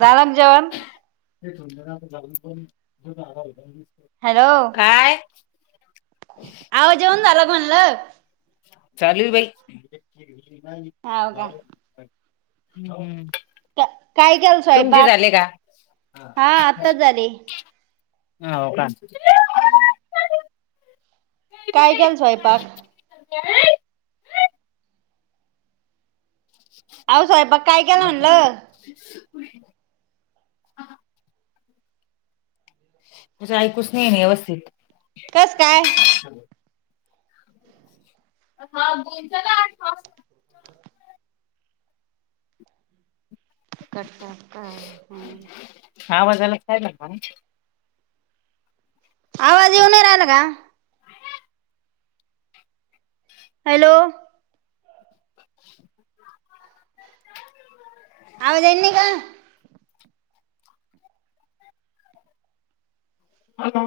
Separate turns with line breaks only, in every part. झालं ना जेवण?
[inaudible] काय?
आवाज येऊन झाला म्हणलं.
चालूयं बाई.
हाव का
[inaudible]
काय केलं
तुमचे
स्वयंपाक
झाले का
हा आत्ताच झाले
हा हो का [unintelligible]
[unintelligible] काय केला स्वयंपाक?
का [inaudible]
अहो स्वयंपाक काय केला म्हटलं?
होय आ ह. तुझा ऐकूच नाही व्यवस्थित
कसं काय!
हा गच ना आठ पा [unintelligible]
कटका का [unintelligible]
हवाजायला काय लागवा [unintelligible]
आवाज येऊनही राहिला का? हॅलो. आवाज येईना का?
हॅलो.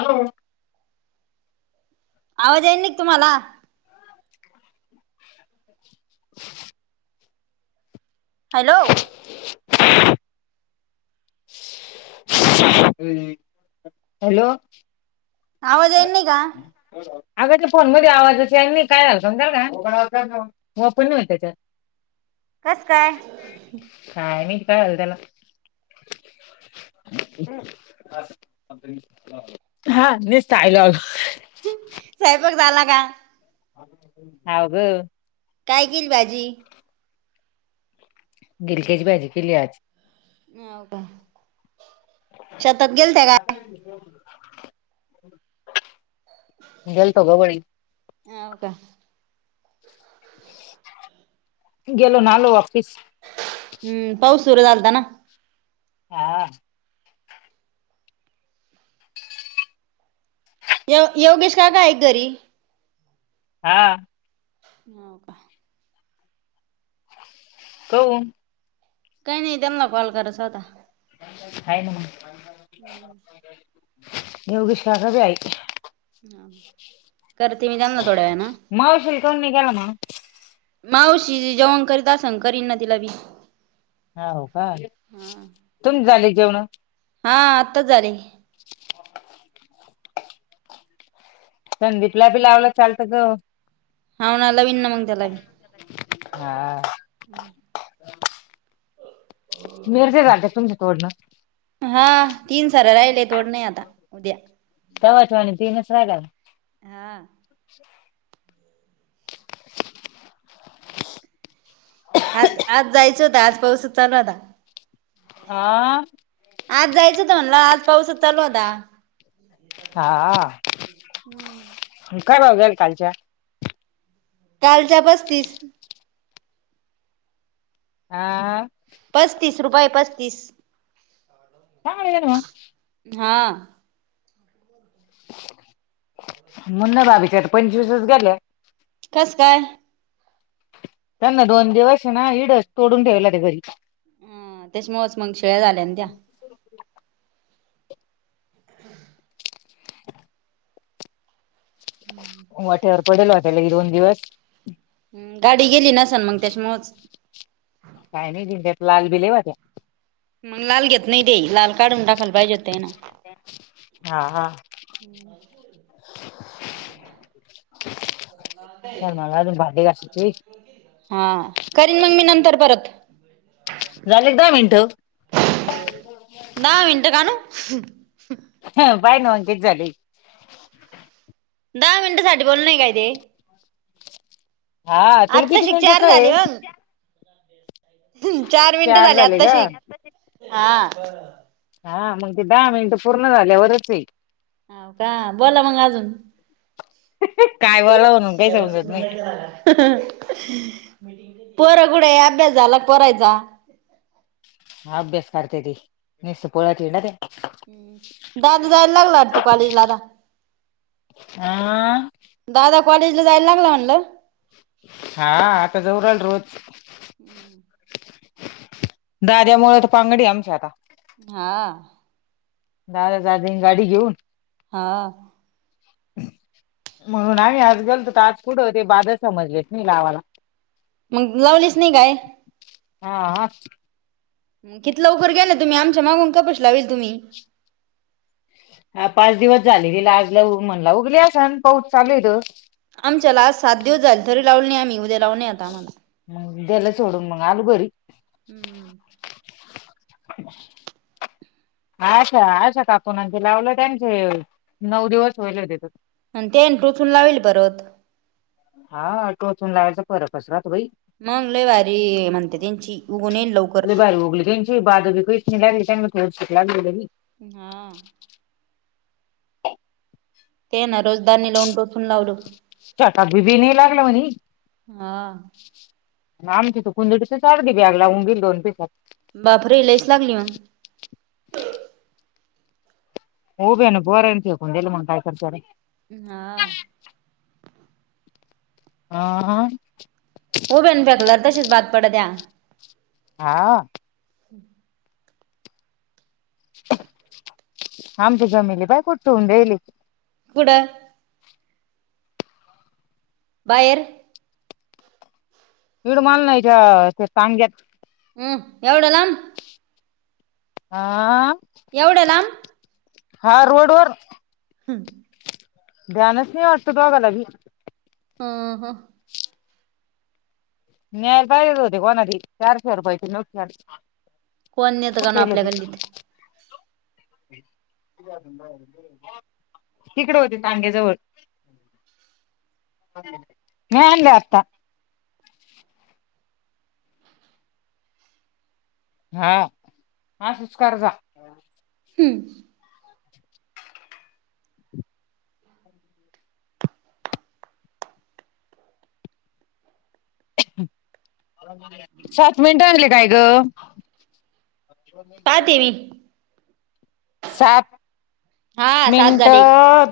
हॅलो.
आवाज येईन का तुम्हाला?
[unintelligible]
हॅलो.
[unintelligible] [unintelligible] हॅलो.
आवाज येनी का?
अग त्या फोन मध्ये आवाजच येईना काय झालतं त्याला ओपण नाही हो त्याच्या
कस काय?
काय नाही काय झालं तेला? [unintelligible] हा निस् डायलॉग
स्वयंपाक झाला का?
हव ग
काय किली भाजी
गिलक्याची भाजी केली आज
हो का शेतात गेलते काय
गेल्तो ग बळी
ह हो का
गेलोन आलो वापीस
हम्म पाऊस सुरू झालता ना
हा [unintelligible]
य योगेश काका आहे का घरी?
हा
हो का
हो
काही नाही त्यांना कॉल करायच होता.
हाय ना मग.
हम्म
योगेश काका बी हाये
करते मी त्यांना थोड्या वेळ न
मावशील काऊन नाही गेला मग
मावशी जेवण करीत अस करीन ना तिला बी
हो का तुम्ही झाले का जेवणं
हा आत्ताच झाले.
ह [inaudible] संदीपला बी लावलं चालतं ग
हा ना लावीन ना मग त्यालाबी
हा
हम.
मिरच्या झालत्या का तुमचं तोडण
हा तीन सऱ्या राहिल्यात.
[unintelligible] तीनच राहल्यात
हा
[inaudible]
आज आज जायचं होत आज पाऊसच चालू होता.
हा
आज जायचं होत म्हणला आज पाऊस चालू होता.
हा
हम्म.
काय भाव गेल्या कालच्या.
कालच्या पस्तीस.
हा.
पस्तीस रुपये पस्तीस.
चांगला गेला मग.
हा.
मुन्ना बाबीच्या पंचवीसच गेल्या.
कस काय.
त्यांना दोन दिवस ना इड तोडून ठेवेल होत्या घरी.
ह त्याच्यामुळच मग शिळ्या झाल्या न त्या्. [inaudible]
वाट्यावर पडेल हो त्याला लई दोन दिवस.
गाडी गेली नसन मग त्याच्यामुळच.
काय माहीन त्यात लाल बि लई होत्या.
मग लाल घेत नाही ते लाल काढून टाकायला पाहिजे होत्या तेयन.
हा हा
हम् [inaudible]
चल मला अजून भांडे घासायचे
हा करीन मग मी नंतर परत.
झाले का दहा मिनट.
ह ह [inaudible]
पाय नाव कीती झाले.
दहा मिनिटं साठी बोलनय काय ते.
हा तुला किती
आत्ताशिक चार
मीटचय.
झाले मग चार मिनट झाली
झाले का
आताशी, हा.
हा मग ते दहा मिनिटं पूर्ण झाल्यावरचे.
हो का बोला मंग अजून.
काय
ते
बोला म्हणून काही
आवाज येत
समजत
नाही आहे [unintelligible] पोर कुठे अभ्यास झाला पोरायचा.
ह अभ्यास करतेेत नस पोळत हीडात्या.
दादू जायला लागला वाटत कॉलेज आता.
आ.
कॉलेज ला जायला लागलं म्हणलं.
हा आता जऊ रायला रोज. दाद्यामुळत पांगडीय आमची आता.
हा.
दाद्या जात जाईन गाडी घेऊन.
हा.
म्हणून आम्ही आज गलतो त आज पुढं होते बाधा समजलेत नही लावाला.
मग लावलीच नाही काय?
हा.
किती लवकर गेला तुम्ही, आमच्या मागून कपशी लावेल तुम्ही.
हा पाच दिवस झाले गे ला आजला म्हणला उघली अस सण पाऊच चालूयत.
आमच्याला आज सात दिवस झाले तरी लावू नाही आम्ही उ्याव नय आता आम्हाला.
देल सोडून मग आलु घरी.
हम्मम्.
[unintelligible] अछा आशा काकू ने ते लावलं त्यांचे नऊ दिवस वयल होतेत.
आणि ते टोचून लावेल परत.
हा आ टोचून लावायचा फरक होता.
मंगलवारी म्हणते त्यांची उघून येईल लवकर
बाद कुचथ नाही लग त्या म खेड शिकलाग [unintelligible]
हा ते ना रोजदारनी लावून टोचून लावलं
ट बी बी नाही लागलं म्ह
हा
आम तू कुंडडी चारडी ब्यागला उंगील दोन पसात
बापर येलच लागली मग
होऊबे ना बोरयेकेल म्हण काय करतर
हा
हा हा
उबेन फेकल तशीच भात पडत त्या
हा
हम्
आमची जमिलि पाय बाय कोठ ठेऊन दिली
ब बाहेर
विीड मल नाथ सांग्यात
हम् एवढलाम
हा
एवढ्या लांब
हा रोड वर
हां
ध्यानच नाही वाटत दोघाला भी
हम ह
न्यायला पाहिजेच होते. कोणा चारशे रुपयाची नोट
कोण नेत का नाही आपल्या गल्लीत
बरं बरं तिकडे होते तांग्याजवळ
[inaudible]
नाय आणलं आता हा हा सुचकार जा.
हम्म
सात मिनिट आणले काय ग. अ मी
पाहते
करायला
मी
सात
हा सात
मिनट
झाले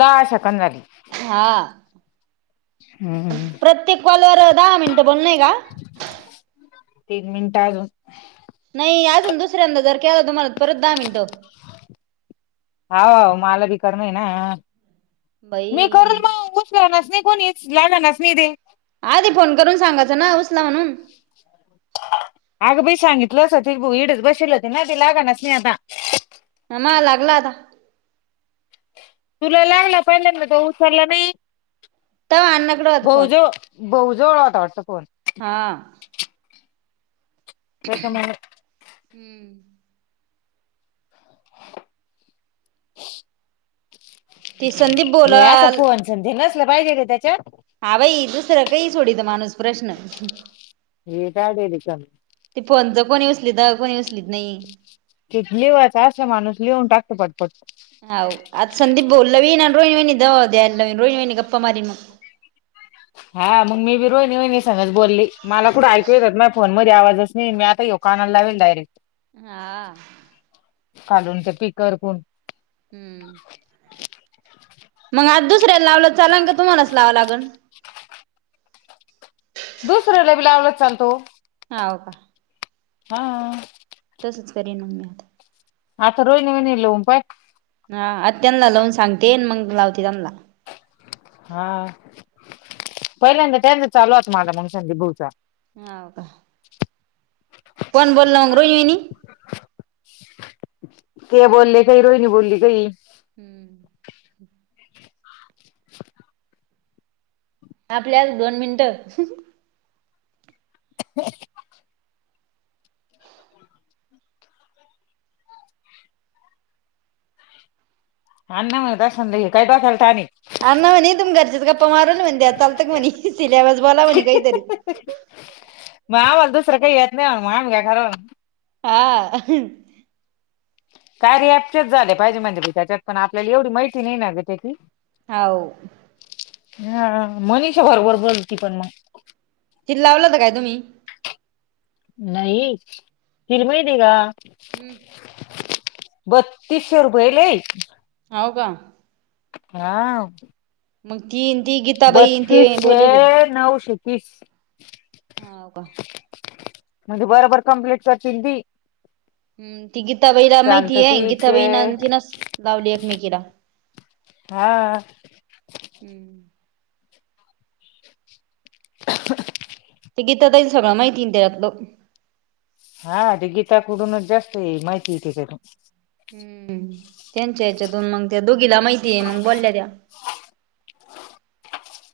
दहा सेंकड झाली.
हा
हम्म.
प्रत्येक कॉलवर दहा मिनटं बोल नाही का
तीन मिनिटं अजून
नाही अजून दुसऱ्यांदा जर केला तुम्हाल तर परत दहा मिनटं
होव मला बी करमेना. मी
बाई
करून मगा उचलनास तू. नाही कोणी [unintelligible]
आधी फोन करून सांगायचं ना उचला म्हणून
अगं बाई सांगितलं अस. ति इईडच बसल होती ना ती लागनाच नाही आता.
मा लागला आता,
तुला लागला पहिल्यांदा तो उचलला नाही.
तवा अण्णाकडे होता फोन
भाऊज भाऊज वाटा वाटत फोन
हा
त्याचा मालक
हम्म [inaudible] ते संदीप
हे असं
बोलाल
फोन च नसलं पाहिजे काय त्याच्यात,
हा भाई दुसरं काही सोडत माणूस प्रश्न
हे काढे रिकामी
ते फोनच कोणी उचलीत कोणी उसलीत नाही
ते लिवायच अस माणूस लिहून टाकतो पटपट
बोलावी ना रोहिणी वहिणी दवा द्यालावी रोहिणी वहिणी गप्पा मारी मग,
हा मग मी बी रोहिणी वैनी संगतच बोलली मला कुठं ऐकू येतात माझ फोन मध्ये आवाजच नाही. आता ये काेणाला लावीलाय.
हा
खालून ते पीकर कोण
हम्म मग आज दुसऱ्याला लावलं चालल का तुम्हालाच लावांव लागल.
दुसर्याला बी लावलंच चालतो.
हाव का
हा
तेच करीन मी आता
आता रोहिणी म्हणे लावून पाहा.
हा आ त्यांना लावून सांगते मग लावते त्यांना,
हा पहिल्यांदा त्यांत चालू आहेत माझा म्हणशां बऊचा
हो का कोण बोलल मग रोहिणी
के बोलले काही रोहीनी बोलली काही,
हम्म आपले आज दोन मिनिटं..
हाना दाशानला काय टाकायला आणि
अण्णा म्हणे तुमही घरच्याच गप्पा मारल. म्हणे त्या चालतं का म्हणे सिल्याबस बोला म्हणे काहीतरी [inaudible]
मग आम्हाला दुसरं काही येत नाही. मग आम्ही का घर
हा
काय रीयाप्चचेच झाले पाहिजे म्हणजे त्याच्यात पण आपल्याला एवढी माहिती नाही ना ग त्याची
होय
हा मनीषा बरोबर बोलती. पण मग
हिला लावलंत होत काय तुम्ही?
नाही हिला माहिती का?
हं
बत्तीसशे.. रुपये लय
होय का?
हा.
मग ती ते गीताबाई अन ते
बत्तीसशे
बोललेले
नऊशे तीस
होय का?
म्हणजे बरोबर कम्प्लीट करते ती.
हं ती गीताबाईला माहितीय आहे.
शांतती
गीता
ते
बाई आणि तिनच लावल एकमेकीला
हा
हंमम
[inaudible]
ते गीता ताईच सगळं माहिती ते त्यातलं
हा ते गीता कुडूनच जास्त माहिती येते. का तून
हं... त्यांच्या ह्याच्यातून मग त्या दोघीला माहिती आहे मग बोलल्या त्या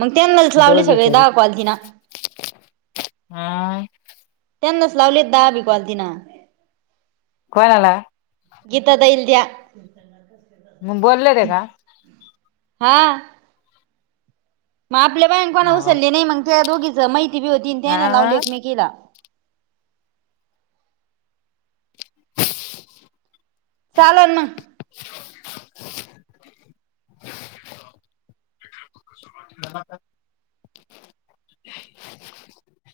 मग त्यानाच लावले
दोघीच
सगळे
बी
दहा कॉल तिन
हा
त्यांनाच लावलेत दहा पण कॉल तिन
कोणाला?
गीता ताईला त्या
मग बोललात का?
हा. मग आपल्या बायकांना
हा
उचलले नाही मग त्या दोघीच माहिती पण होती आणि त्यानी
हा.
लावली एकमेकींना मी केला चालल मग. [inaudible] [unintelligible]
धरा त्या [unintelligible] [inaudible]
[inaudible]